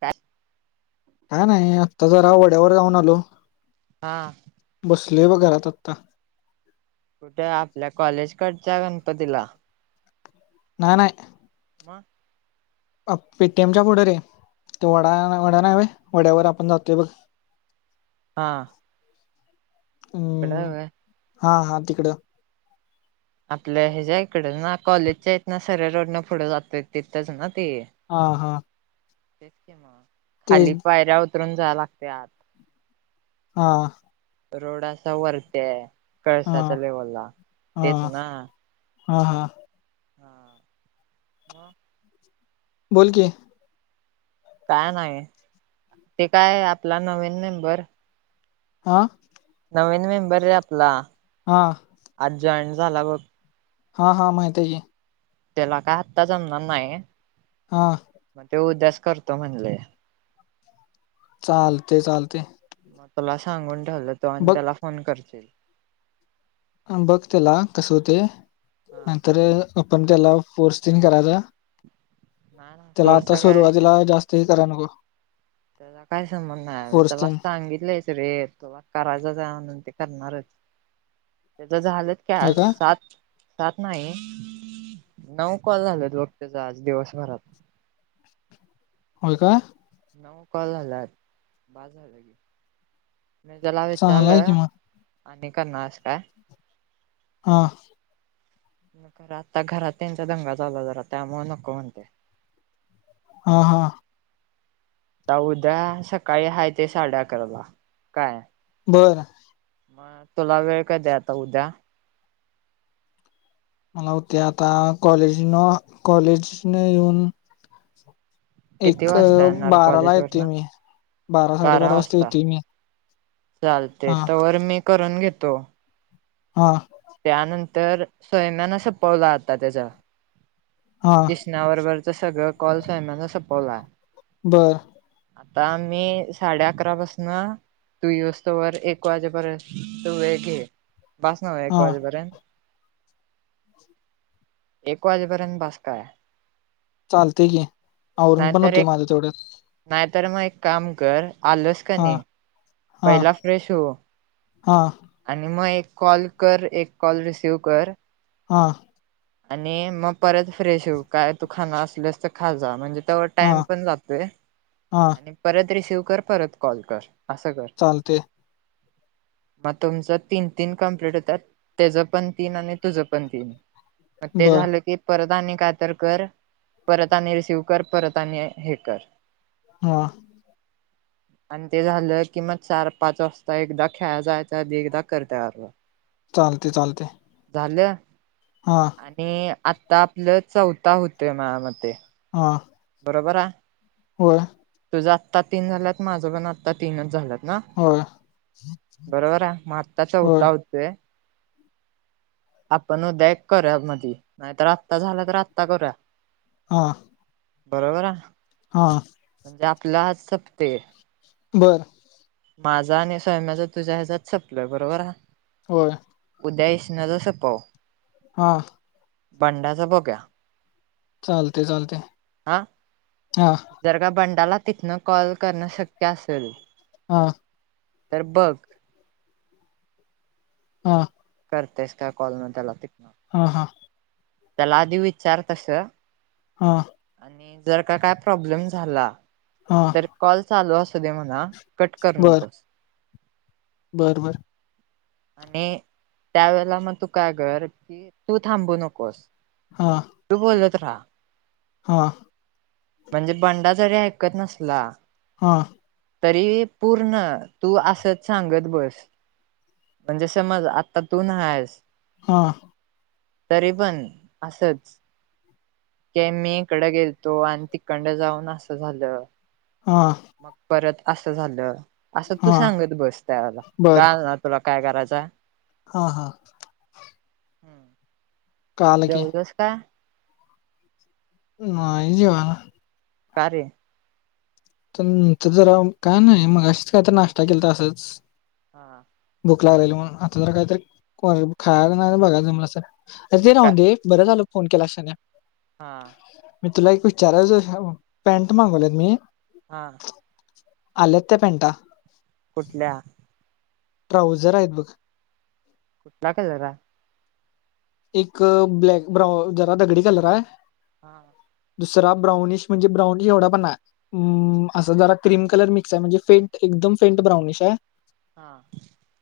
काय? काय नाही आता जरा वड्यावर जाऊन आलो. हा. बसलो बघ घरात आत्ता. कुठे आपल्या कॉलेजकडच्या गणपतीला? नाही नाही. मग. अ पेटीएमच्या बोडर आहे ते वडा वडा नाव आहे वड्यावर आपण जातोय बघ. [unintelligible] हा. तिकड हम्म होय हा मग तिकडं. आपल्या ह्याच्याया इकड ना कॉलेजच्या आहेत ना सऱ्या रोडनं पुढं जातोय तिथंच ना ती. हा हा. तेच की मग ते खाली पायऱ्या उतरून जा लागते आत. हा. रोड अस वरती हा कळसाच्या लेवलला तेच हा ना. हा हा. हा मग. बोल की. काय नाही ते काय आपला नवीन मेबर हा. नवीन मेंबर रे आपला हा. आज जॉईन झाला बघ हा हा माहित आहे की. त्याला काय आत्ता जमणार नाही. हा. मग ते उद्याच करतो म्हणलय. चालतय चालतय. मग तुला सांगून ठेवलं तो आणि त्याला फोन करशील. बघ त्याला कस होतय हा नाहीतर आपण त्याला फोर्स तेन करायचा नाही ना त्याला आता फोर्सचा काय सुरुवातीला जास्त हे कराय नको. त्याला काय संबंध नाही आता फोर्स त्याला तीन सांगितलंयच रे तुला करायचच आहे म्हणून ते करणारच त्याच झालं का सात सात नाही नऊ कॉल झाल्यात बघ त्याच आज दिवसभरात. होय का. नऊ कॉल झाल्यात बास झाल की. मी त्याला चांगला आहे की विचारलं मग आणि करणारस हाईस काय हां खर आता घरात त्यांचा दंगा चालू हाय जरा त्यामुळ नको म्हणतय. हा हा आता उद्या सकाळी हाय ते साडे अकराला काय बरं मग तुला वेळ कधी आता उद्या? मला उद्या आता कॉलेज न कॉलेजन येऊन किती एक वाजता येणार बाराला कॉलेज येते वरन? मी बारा साडेबारा वाजता येते मी चालतय हा तवर मी करून घेतो. हा त्यानंतर स्वयम्यान संपवला आता त्याच हा [unintelligible] सगळ कॉल स्माना सपवलाय. बरं आता मी साडे अकरा पसन तू येऊ सतोवर एक वाजेपर्यंत तू वेळ घे बासनव एक हा वाजेपर्यंत? एक वाजेपर्यंत बास काय? चालतय की आवरून पण नाहीतर होतय एक माझ तेवढ्यात. नाहीतर मग एक काम कर आलंस हा कणी हा पहिला फ्रेश हो हा आणि मग एक कॉल कर एक कॉल रिसिव कर हां आणि मग परत फ्रेश हू. मग काय तू खाणर असलस तर खा जा म्हणजे तवर हा टाइम पण जातोय हा आणि परत रिसीव कर परत कॉल कर, असं कर. चालतय. मग तुमचं तीन -तीन कंप्लीट होतात. त्येज पण तीन आणि तुझं पण तीन. म ते बर झालं की परत आणि काय तर कर, परत आणि रिसिव कर परत आणि हे कर. हा. आणि ते झालं. किंमान चार -पाच वाजता एकदा खेळाय जायच आणि एकदा [unintelligible] चालतय, चालतय. झाल? हा. आणि आता आपलं चौथा हुतय माझ्या मते. हा. बरोबर हा. होय. तुझ आत्ता तीन झाल्यात, माझं पण आत्ता तीनच झाल्यात. ना, होय बरोबर हा, म आत्ता चौथा होय होता हुतोय. आपण उद्या एक करूया मधी, नाहीतर आत्ता झाला तर आत्ता करूया. हा. बरबर हा. हा. म्हणजे आपल आज सपतेय. बरं. माझा आणि सम्याच तुझ्या हेच्यात सपलय बरोबर हा. होय. उदया विष्ण्याच सपाव. हा. बंडाचा बोग्या. चालतय, चालतय. हा, जर का बंडाला तिथनं कॉल करणं शक्य असल हा. तर बग. हा. करतेस काय म कॉल न त्याला तिथण. हा, हा. त्याला आधी विचार तस. हा. आणि जर का काय प्रॉब्लेम झाला. हा. तर कॉल चालू असू दे म्हणा कट कर नकोस. बरबर. आणि त्यावेेळेला मग तू काय कर, कि तू थांबू नको. हा तू बोलत राहा. हा म्हणजे बंडा जरी ऐकत नसला. हा. तरी पूर्ण तूं असंच सांगत बसं म्हणजे समजं आंत्ता तूूंना आहेस हां तरी पणं असंच की मी इकडं गेलतो आणि तिकंड जाऊंन असं झालं हां मंग परंत असं झालं असं हा तूं सांगत बसं त्यांला कां तुलां कायं करांयचा हां हां कळालं की जेवलसं कायं नाहीं इजीवां नां कारे तुझं तुझं जरां कांई नाहीं मंगाशीचं कायं तरं नाश्तां केलं तां तरं तंच हां भुकंलागली राहिल म्हणूंन आंता जरं कांहींतरी को खांयला नाहीं बघायचं मलां सरं अरे ते का राहूंन दे बरं झालं फोन केलां क्षाने हां मी तुलां एक विचारायचं पॅन्ट मागवलेत मी हां आल्यांत त्यां पॅन्टा कुंठल्या ट्राऊझंर आहेतं बघं लांकां जरां एक ब्लॅक ब्राउन जरां दगडी कलर आहे हां दुसरां ब्राऊनीश म्हणजे ब्राऊनिश एवढां पणं नाहीं मं असं जरां क्रीम कलर मिक्स आहे म्हणजे फेंट एकदंम फेंट ब्राउनिश आहे हां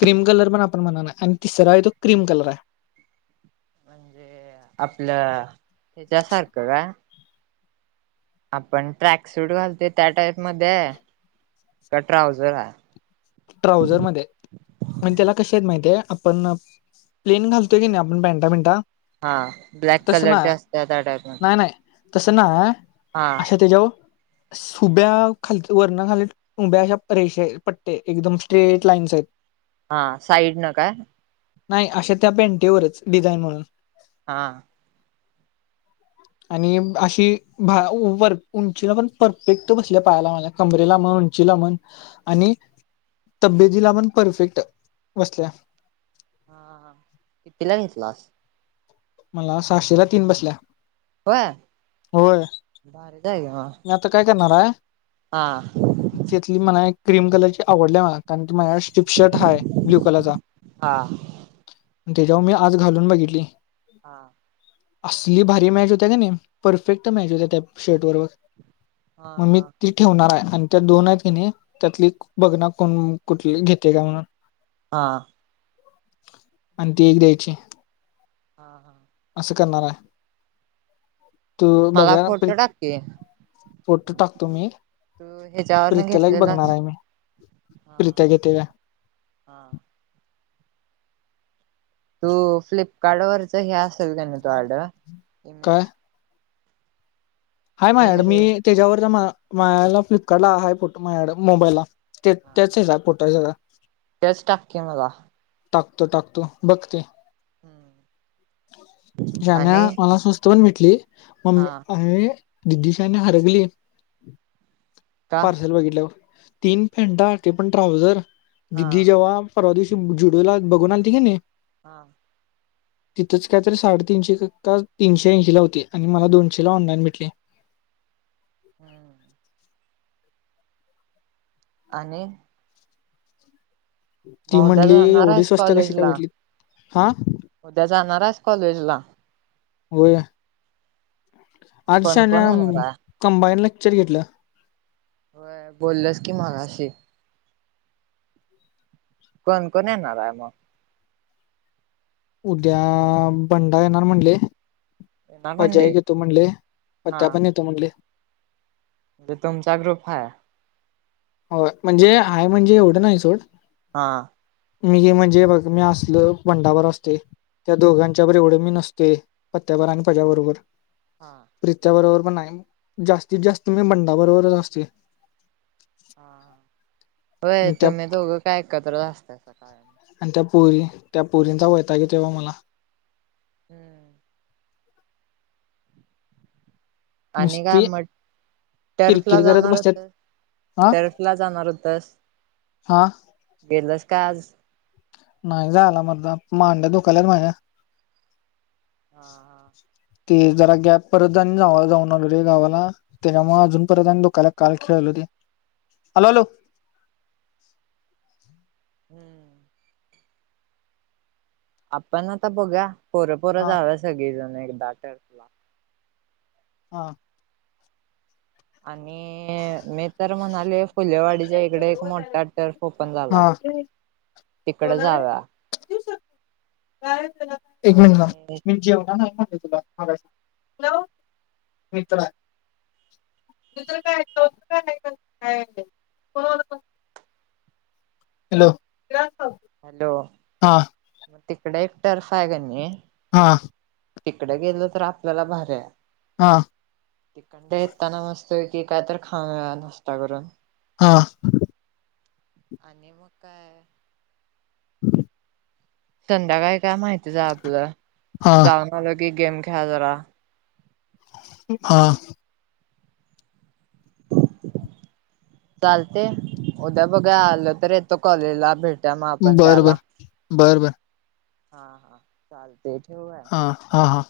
क्रीम कलर पणं आपणं म्हणांना आणि तिसरान आहे तो क्रीम कलर आहे म्हे आपलं त्या्ंयाच्यासारखं कां आपणं ट्रॅक सूंट घालते त्यां टाईपमध्यें आहे कां ट्राऊझंर आहे ट्राऊझंर मध्यें मणं त्यांला कशी आहेतं माहितीय आपणं प्लेन घालतोय की नाहीं आपणं पॅन्टा पॅन्टा हां ब्लॅक कलरच्या असत्यांत त्यां टाईप मध्यें नाही नाही तसं नाहीं अशा ते त्यांच्या वरं उभ्यां खाली वरनखांली उभ्यां अशा रेषा पट्ट्यां आहेतं एकदंम स्ट्रेट लाईन्स आहेतं हां साईड नं कायं नाहीं अशा त्यां पेंटिवरच डिझाईन म्हणूंन हां आणि अशी वरं उंचीला पणं परफेक्ट बसल्यां पायांला माझ्या कमरे लां म्हंण उंची लां म्हंण आणि तब्येतीला पणं परफेक्टं बसल्यां हां हां हां कितीलां घेतलांस मलां सहाशेला तीनं बसल्यां होय होय [unintelligible] आता काय करणार हाय? अं तिथली मला एक क्रीम कलर ची आवडली मला. कारण तो माझ्याकड टिपशर्ट हाय ब्ल्यू कलरचा. हा हा त्याच्यावर मी आज घालून बघितली. हा असली भारी मॅच होत्या का नाही, परफेक्ट मॅच होत्या त्या शर्ट बरोबर हा मग मी ती ठेवणार आहे. आणि त्या दोन आहेत की नाही त्यातली बघणार कोण कुठली घेतय काय म्हणून हं आणि ती एक द्यायची. हां हां.... असं करणार आहे तू मला बघा बी फोटो टाकते फोटो टाकतो मी, तू ह्याच्यावरन प्रीत्याला एक बघणार घेतलेलास आहे मी. प्रीत्या घेतय काय. हं तू फ्लिपकार्ट वरच हे असेल का नाही तू ऑर्डर काय [unintelligible] हाय इमेज मायकड, रे मी त्याच्यावर मायाला फ्लिपकार्ट ला आहे फोटो मायाकड मोबाईलला. हा मग [unintelligible] तेच टाक की मला. टाकतो टाकतो बघते, हम्म. शान्या आणि मला सुच [unintelligible] हा दिदी [unintelligible] का पार्सल बघितल्यावर तीन पॅन्टा ते पण ट्राऊझर हा दिदी जेव्हा परवा दिवशी जुडुला बघून आलती की नाही? हां [inaudible] तिथंच काय तरी, साडेतीनशे का तीनशे ऐंशी ला होती आणि मला दोनशे ला ऑनलाईन भेटली? हम्म आणि ती मग उद्या म्हणली, जाणार एवढी आहेस स्वस्त कशी काय कॉलेजला? भेटली? हं... उद्या जाणाराइस कॉलेजला? होय, आज कोण कोण शान्या येणार [unintelligible] आहे? कंमबाईन लेक्चर घेतलं. होय बोलल्यास की मगाशी. कोण कोण येणार आहे मग? उद्या बंडा येणार म्हणले. [unintelligible] येणार म्हणजे म्हणले आत्या पण येतो म्हणले.... ते तुमचा ग्रुप हाय... होय म्हणजे आहे म्हणजे एवढं नाही सोड... हं मी ही म्हणजे बघ मी असलो पंडाभर असतय.... त्या दोघांच्याबरोबर एवढे मी नसतेय, पत्त्यावर आणि पज्या बरोबर. हां प्रित्या बरोबर पण नाही, जास्तीत जास्त मी बंडा बरोबरच असते. [inaudible] व्हय त्या तुम्ही दोघं काय एकत्रच असतात कायम. अन त्या पोरी, त्या पोरींचा वैताग येतोय आम्हांला. ह्ह. आणि काय नुसती मट, टर्फला किरकिर करत जाणार बसत्यात होतं, टर्फ ला जाणार होतस? हां. गेलंस का आज? नाही जाणार मर्दा, मांड्या धुकाल्यात माझ्या. हा-हा. ते जरा गॅप परत [unintelligible] जाऊन आलो रे गावाला. त्याच्यामुळे अजून परत आंग दुखाल्यात काल खेळलो ते. आलो-आलो. [unintelligible] आपण आता बघुया, पोरं-पोरं हा जाऊया सगळी जण एकदा ट्रिपला. हा. आणि मी तर म्हणालो फुलेवाडीच्या इकडे एक मोठा टर्फ ओपन झाला, हा तिकडं जाऊया. [inaudible] एक मिनट थांब. आणि मी जेवणार नाही सांगतोय तुला. आवाज, हॅलो. मित्रा येतोय काय? हॅलो. [unintelligible] हॅलो, हा मग तिकडे एक टर्फ आहे का नि हा. तिकडे गेले तर आपल्याला भाऱ्या हा. तिकडणं येताना मस्त पैकी काय तर खाऊया नाश्ता गरम. हा. आणि मग काय [inaudible] संध्याकाळी काय माहितीचं हे आपलं, हा जाऊन आलं की गेम खेळा जरा. हा. चालतय, उद्या बघा आलं तर येतो कॉलेजला भेट त्यांना पण बर घाला. बर बर बर हा-हा चालतं ठेऊ हं, हा-हा.